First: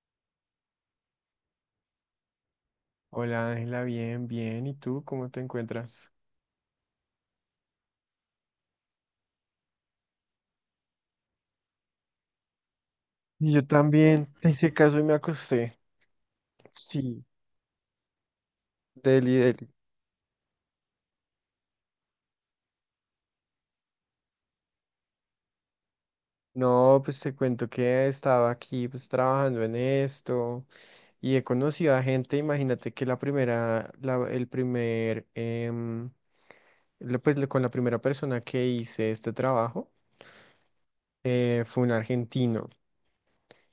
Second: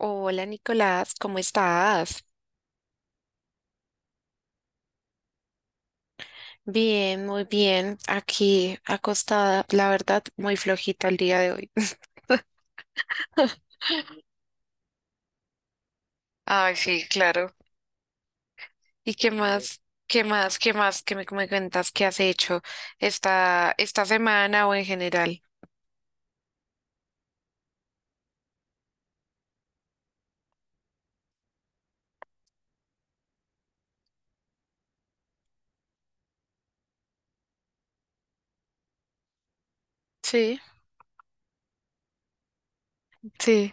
Hola Nicolás, ¿cómo estás? Hola Ángela, bien, bien. ¿Y tú cómo te encuentras? Bien, muy bien. Aquí acostada, la verdad, muy flojita el día de hoy. Yo también te hice caso y me acosté. Ay, sí, Sí, claro. ¿Y qué Deli, Deli. más? ¿Qué más? ¿Qué más? ¿Qué me cuentas? ¿Qué has hecho esta semana o en general? No, pues te cuento que he estado aquí pues trabajando en esto y he conocido a gente, imagínate que la primera, la, el primer, em, la- pues la- con la primera persona que hice este trabajo Sí, fue un argentino sí.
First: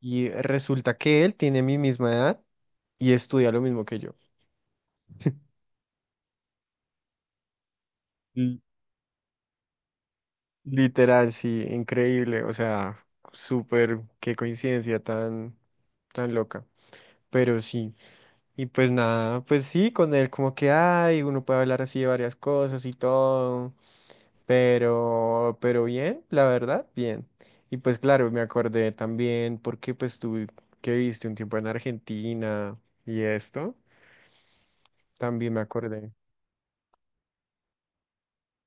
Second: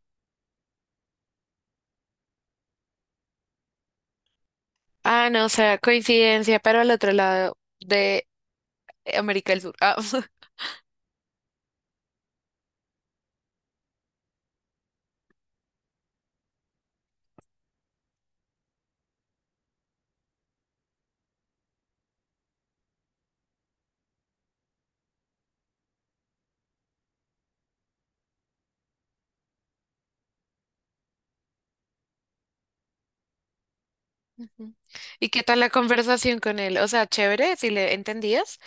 y resulta que él tiene mi misma edad y estudia lo mismo que yo. Ah, no, o sea, coincidencia, pero al otro lado de América del Sur. Ah. Literal, sí, increíble, o sea, súper, qué coincidencia tan, tan loca, pero sí, y pues nada, pues sí, con él como que hay, uno puede hablar así de varias cosas y todo, pero bien, la verdad, bien, y pues claro, me acordé también porque pues tú que viste un tiempo en Argentina y esto, Ujú. ¿Y qué también tal me la acordé. conversación con él? O sea, chévere, si le entendías.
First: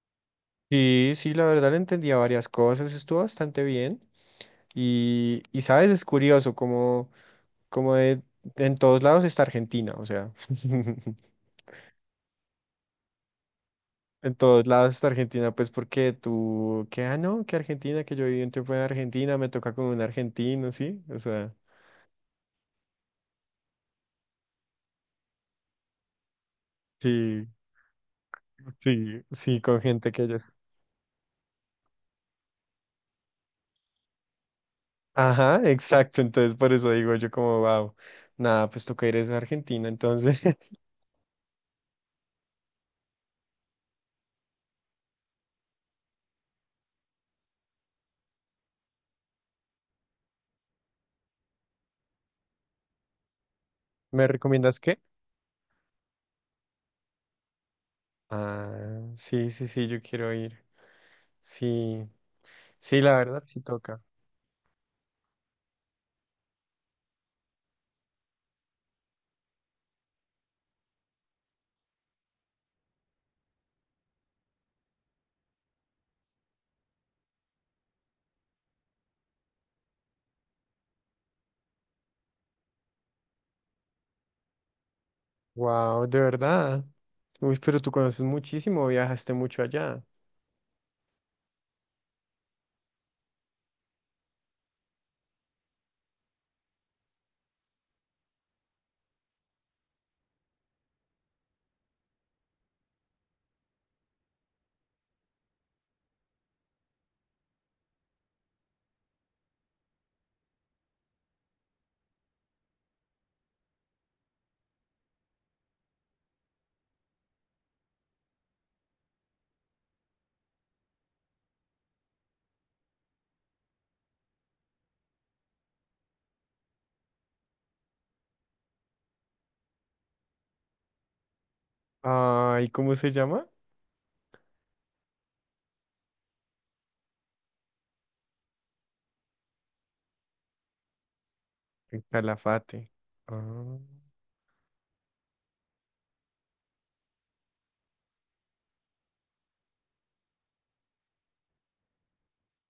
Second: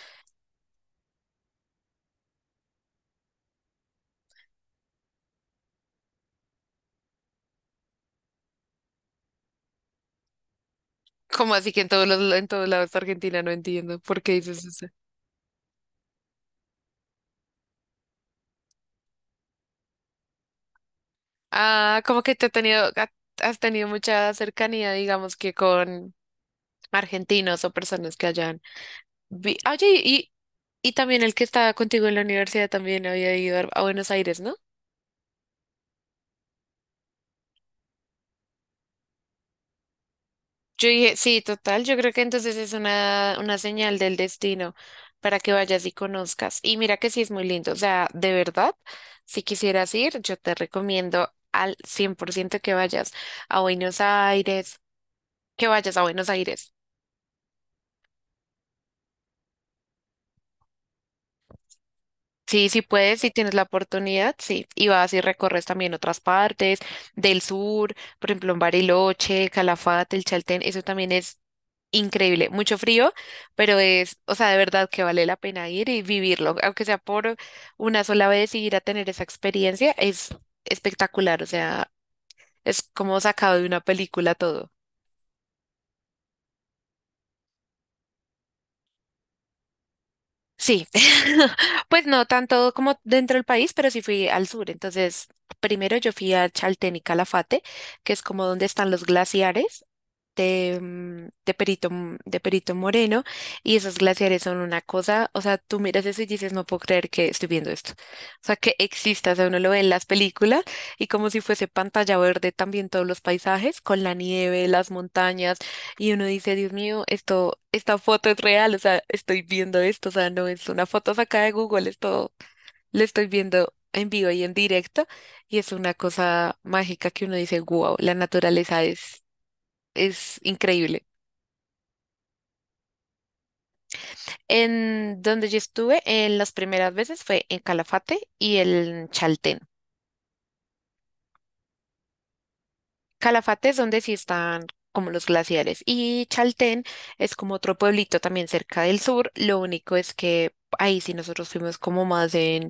Sí, sí, la verdad le entendía varias cosas, estuvo bastante bien. Y sabes, es curioso como en todos lados está Argentina, o sea, ¿Cómo así que en todos lados de Argentina? No entiendo. ¿Por qué en dices todos eso? lados está Argentina, pues porque tú, que, ah, no, que Argentina, que yo viví un tiempo en Argentina, me toca con un argentino, ¿sí? O sea, Ah, como que te ha tenido, ha- has tenido mucha cercanía, digamos que con sí, argentinos o personas que hayan. sí, sí, con Oye, gente que ellos. y también el que estaba contigo en la universidad también había ido a Buenos Aires, ¿no? Ajá, exacto, entonces por eso digo yo como, wow, nada, pues tú que eres de Argentina, entonces, Yo dije, sí, total, yo creo que entonces es una señal del destino para que vayas y conozcas. Y mira que sí es muy lindo, o sea, de verdad, si quisieras ir, yo te recomiendo al 100% que vayas a Buenos ¿me recomiendas Aires, qué? que vayas a Buenos Aires. Ah, sí, sí, sí, yo quiero ir, sí, Sí, sí sí, la puedes, si verdad, tienes sí la toca. oportunidad, sí. Y vas y recorres también otras partes del sur, por ejemplo, en Bariloche, Calafate, el Chaltén, eso también es increíble. Mucho frío, pero es, o sea, de verdad que vale la pena ir y vivirlo, aunque sea por una sola vez y ir a tener esa experiencia, es espectacular, o sea, es como sacado de una película todo. Wow, de verdad. Uy, pero tú conoces muchísimo, viajaste mucho allá. Sí, pues no tanto como dentro del país, pero sí fui al sur. Entonces, primero yo fui a Chaltén y Calafate, que es como donde están los glaciares de de Perito Moreno, y esos glaciares son una cosa, o sea, tú miras eso y dices, no puedo creer que estoy viendo esto. O sea, que exista, o sea, uno lo ve en las películas y como si fuese pantalla verde también todos los paisajes con la nieve, las montañas, y uno dice, Dios mío, esta foto es real, o sea, estoy viendo esto, o sea, no es una foto sacada de Google, esto lo estoy viendo en vivo y en directo. Y es una cosa mágica que uno dice, wow, la naturaleza es increíble. Ay, ¿cómo se llama? En donde yo estuve en las primeras veces fue en Calafate y en Chaltén. En Calafate. Calafate es Ah, donde sí están como los glaciares, y Chaltén es como otro pueblito también cerca del sur. Lo único es que ahí sí nosotros fuimos como más en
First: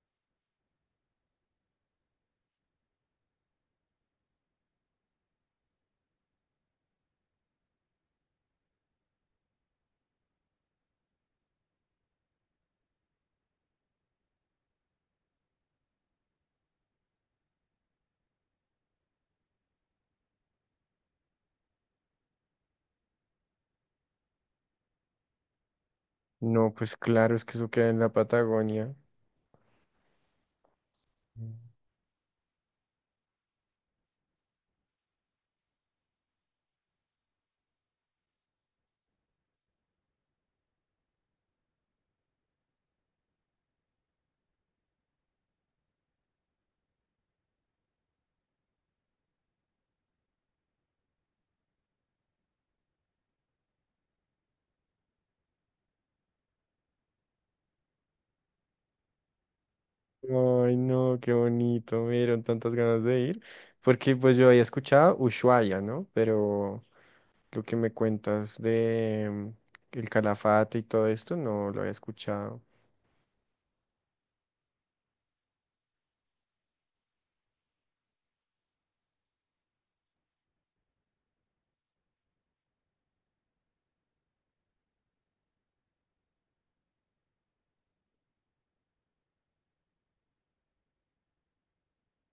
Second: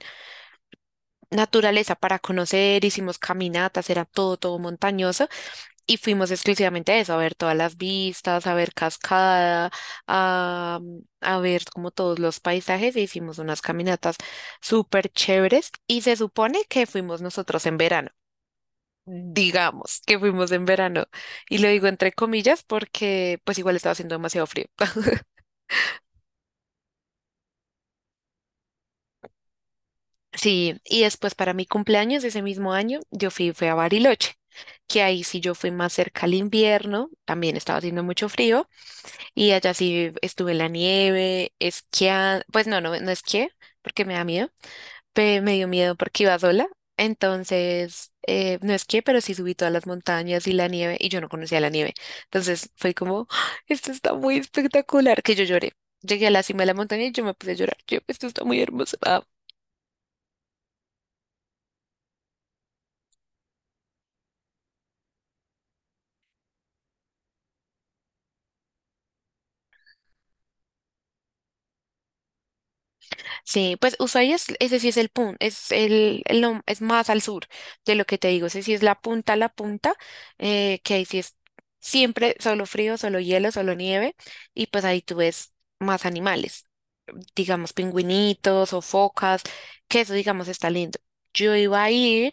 naturaleza para conocer, hicimos caminatas, era todo montañoso. Y fuimos exclusivamente a eso, a ver todas las vistas, a ver cascada, a, a ver como todos los paisajes. E hicimos unas caminatas súper chéveres, y se supone que fuimos nosotros en verano. Digamos que fuimos en verano. Y lo digo entre comillas porque pues igual estaba haciendo demasiado frío. no, pues claro, es que eso queda en la Patagonia. Sí, y después Mm. para mi cumpleaños de ese mismo año, yo fui a Bariloche, que ahí sí yo fui más cerca al invierno, también estaba haciendo mucho frío. Y allá sí estuve en la nieve, esquiando. Pues no esquié porque me da miedo, me dio miedo porque iba sola, entonces no esquié, pero sí subí todas las montañas y la nieve, y yo no conocía la nieve, entonces fue como, "Ah, esto está muy espectacular", que yo lloré. Llegué a la cima de la montaña y yo me puse a llorar. Yo, esto está muy hermoso. Ay, no, qué bonito, me dieron tantas ganas de ir. Porque pues yo había escuchado Ushuaia, ¿no? Pero lo que me cuentas de el Calafate y todo esto, no lo había escuchado. Sí, pues Ushuaia es, ese sí es el punto, el es más al sur de lo que te digo, ese sí es la punta, que ahí sí es siempre solo frío, solo hielo, solo nieve, y pues ahí tú ves más animales, digamos pingüinitos o focas, que eso digamos está lindo. Yo iba a ir,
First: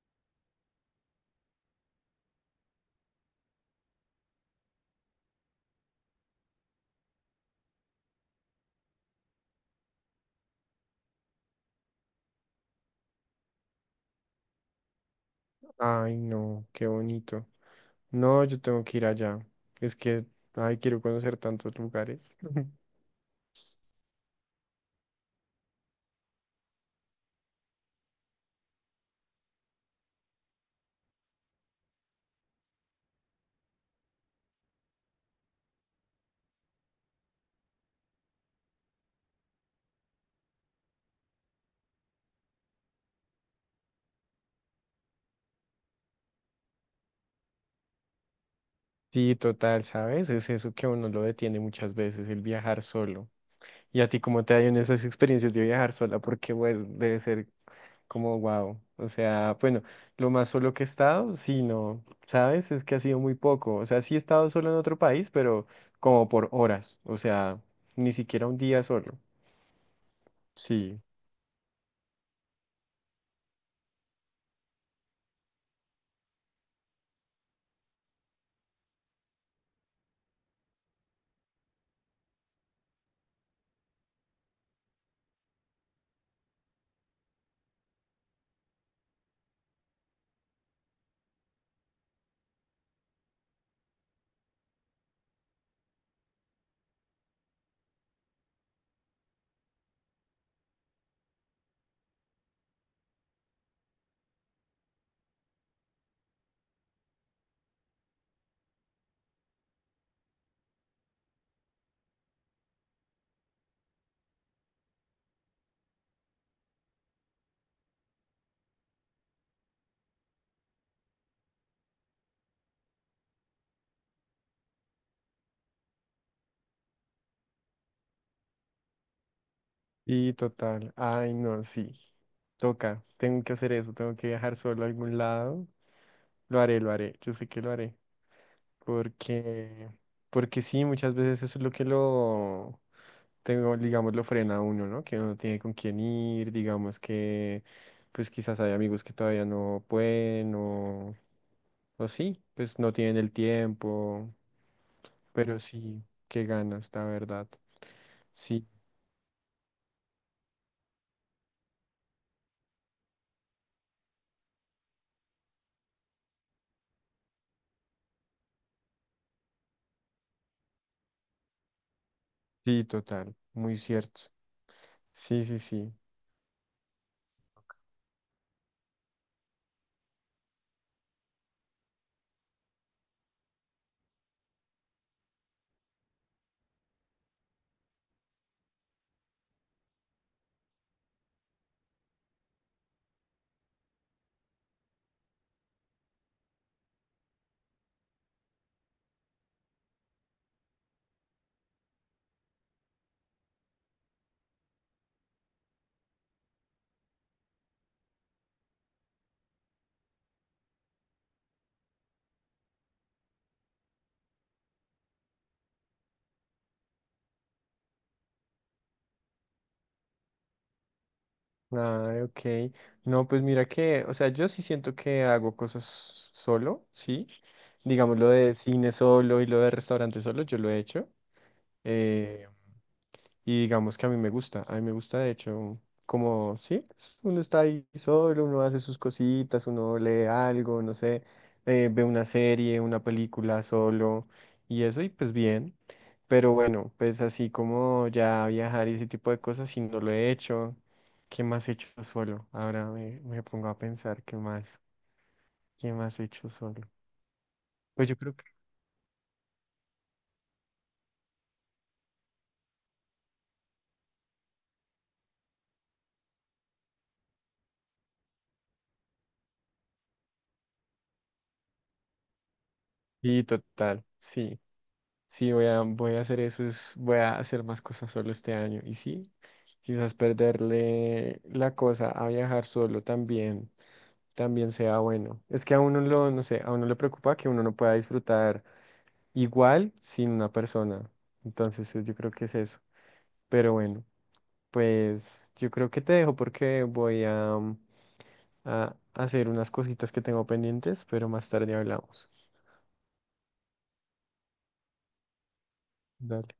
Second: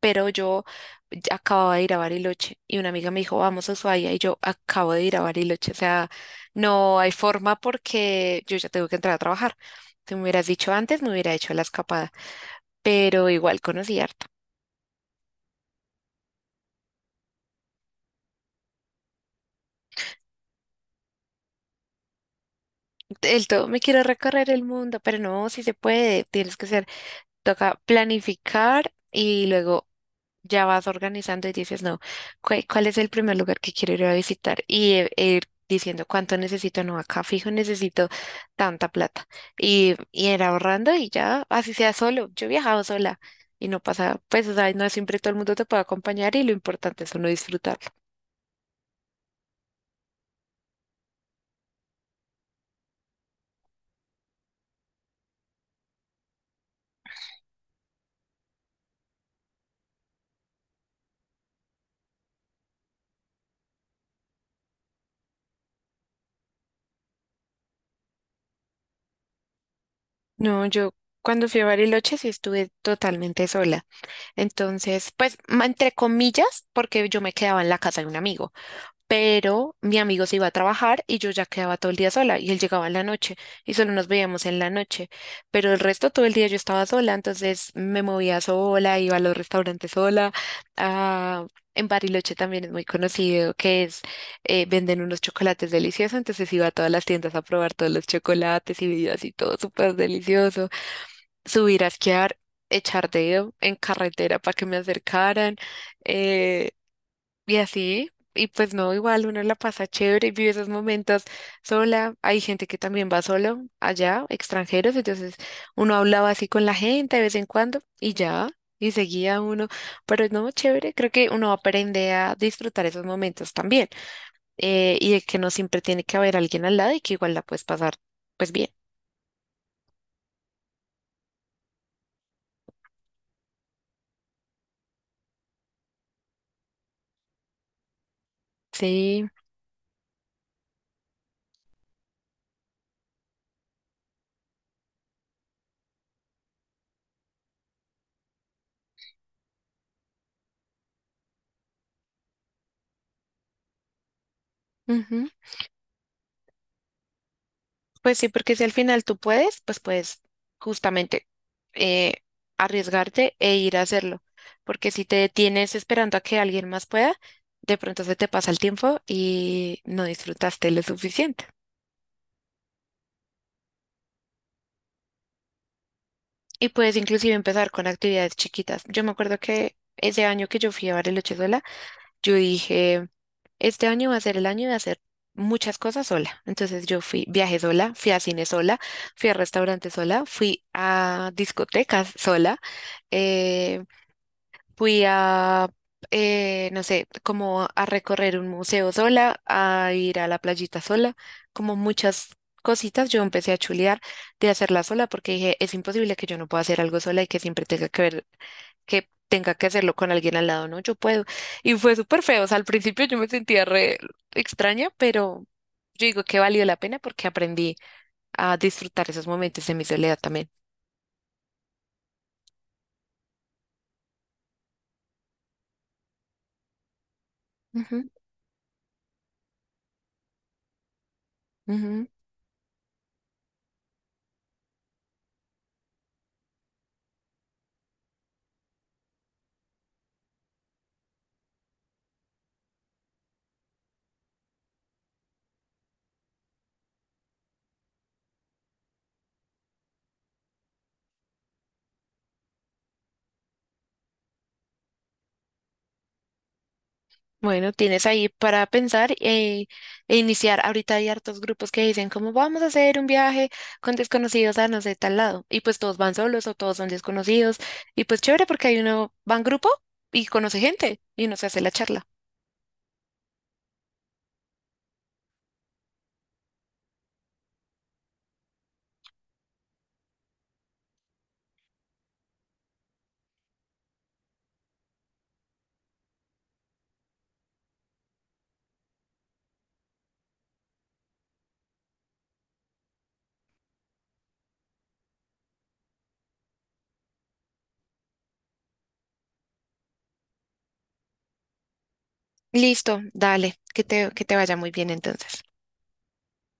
pero yo ya acababa de ir a Bariloche y una amiga me dijo, vamos a Ushuaia, y yo acabo de ir a Bariloche, o sea, no hay forma porque yo ya tengo que entrar a trabajar. Tú me hubieras dicho antes, me hubiera hecho la escapada, pero igual conocí harto. Ay, no, qué bonito. No, yo tengo que ir allá. Es que, ay, quiero conocer tantos lugares. El todo, me quiero recorrer el mundo, pero no, si se puede, tienes que ser, toca planificar y luego ya vas organizando y dices, no, ¿cuál es el primer lugar que quiero ir a visitar? Y e ir diciendo cuánto necesito, no, acá fijo necesito tanta plata. Y ir ahorrando, y ya, así sea solo. Yo he viajado sola y no pasa, pues, o sea, no siempre todo el mundo te puede acompañar, y lo importante es uno disfrutarlo. Sí, total, ¿sabes? Es eso que a uno lo detiene muchas veces, el viajar solo. ¿Y a ti cómo te ha ido en esas experiencias de viajar sola? Porque, bueno, debe ser como wow. O sea, bueno, lo más solo que he estado, sí, no, ¿sabes? Es que ha sido muy poco. O sea, sí he estado solo en otro país, pero como por horas. O sea, ni siquiera un día solo. No, yo Sí. cuando fui a Bariloche sí estuve totalmente sola. Entonces, pues, entre comillas, porque yo me quedaba en la casa de un amigo. Pero mi amigo se iba a trabajar y yo ya quedaba todo el día sola, y él llegaba en la noche y solo nos veíamos en la noche, pero el resto todo el día yo estaba sola, entonces me movía sola, iba a los restaurantes sola. Ah, en Bariloche también es muy conocido que es, venden unos chocolates deliciosos, entonces iba a todas las tiendas a probar todos los chocolates y bebidas y todo súper delicioso, subir a esquiar, echar dedo en carretera para que me acercaran. eh, y así, y pues no, igual uno la pasa chévere y vive esos momentos sola. Hay gente que también va solo allá, extranjeros, entonces uno hablaba así con la gente de vez en cuando y ya, y seguía uno. Pero no, chévere, creo que uno aprende a disfrutar esos momentos también, y de que no siempre tiene que haber alguien al lado y que igual la puedes pasar pues bien. Y total, ay no, sí, toca, tengo que hacer eso, tengo que viajar solo a algún lado, lo haré, yo sé que lo haré, Sí. porque, porque sí, muchas veces eso es lo que lo, tengo, digamos, lo frena a uno, ¿no? Que uno no tiene con quién ir, digamos que, pues quizás hay amigos que todavía no pueden, o sí, pues no tienen el tiempo, Ujú. pero sí, qué ganas, la verdad. Pues sí, porque si Sí, al final tú puedes, pues puedes justamente eh, arriesgarte e ir a hacerlo. Porque si te detienes esperando a que alguien más pueda, de pronto se te pasa el tiempo y no disfrutaste lo suficiente. sí, total, muy cierto. Sí, sí, sí. Y puedes inclusive empezar con actividades chiquitas. Yo me acuerdo que ese año que yo fui a Bariloche sola, yo dije... Este año va a ser el año de hacer muchas cosas sola. Entonces yo fui, viajé sola, fui a cine sola, fui a restaurantes sola, fui a discotecas sola, eh, fui a, no sé, como a recorrer un museo sola, a ir a la playita sola, como muchas cositas. Yo empecé a chulear de hacerla sola porque dije, es imposible que yo no pueda hacer algo sola y que siempre tenga que ver que tenga que hacerlo con alguien al lado, ¿no? Yo puedo. Y fue súper feo. O sea, al principio yo me sentía re extraña, pero yo digo que valió la pena porque aprendí a disfrutar esos momentos de mi soledad también. Ah, ok. No, pues mira que, o sea, yo sí siento que hago cosas solo, ¿sí? Ujú, Digamos lo de cine solo y lo de restaurante solo, yo lo he hecho. ujú. Eh, y digamos que a mí me gusta, a mí me gusta de hecho, como, sí, es- uno está ahí solo, uno hace sus cositas, uno lee algo, no sé, ve una serie, una película solo y eso y pues bien. Pero bueno, pues así como ya viajar y ese tipo de cosas, si no lo he hecho, ¿qué más he hecho solo? Ahora me, me pongo a pensar, ¿qué más? ¿Qué más he hecho solo? Bueno, tienes Pues yo ahí creo que para pensar e iniciar. Ahorita hay hartos grupos que dicen, ¿cómo vamos a hacer un viaje con desconocidos a no sé tal lado? Y pues todos van solos o todos son desconocidos. Y pues chévere porque hay uno, va en grupo y conoce gente y uno se hace la charla. sí, total, sí. Sí, voy a, voy a hacer eso, es- voy a hacer más cosas solo este año. Y sí, quizás perderle la cosa a viajar solo también, también sea bueno. Es que a uno lo, no sé, a uno le preocupa que uno no pueda disfrutar igual sin una persona. Entonces, yo creo que es eso. Pero bueno, pues yo creo que te dejo porque voy a, a hacer unas cositas que tengo pendientes, pero más tarde hablamos. Listo, dale, que que te vaya muy bien entonces. Dale.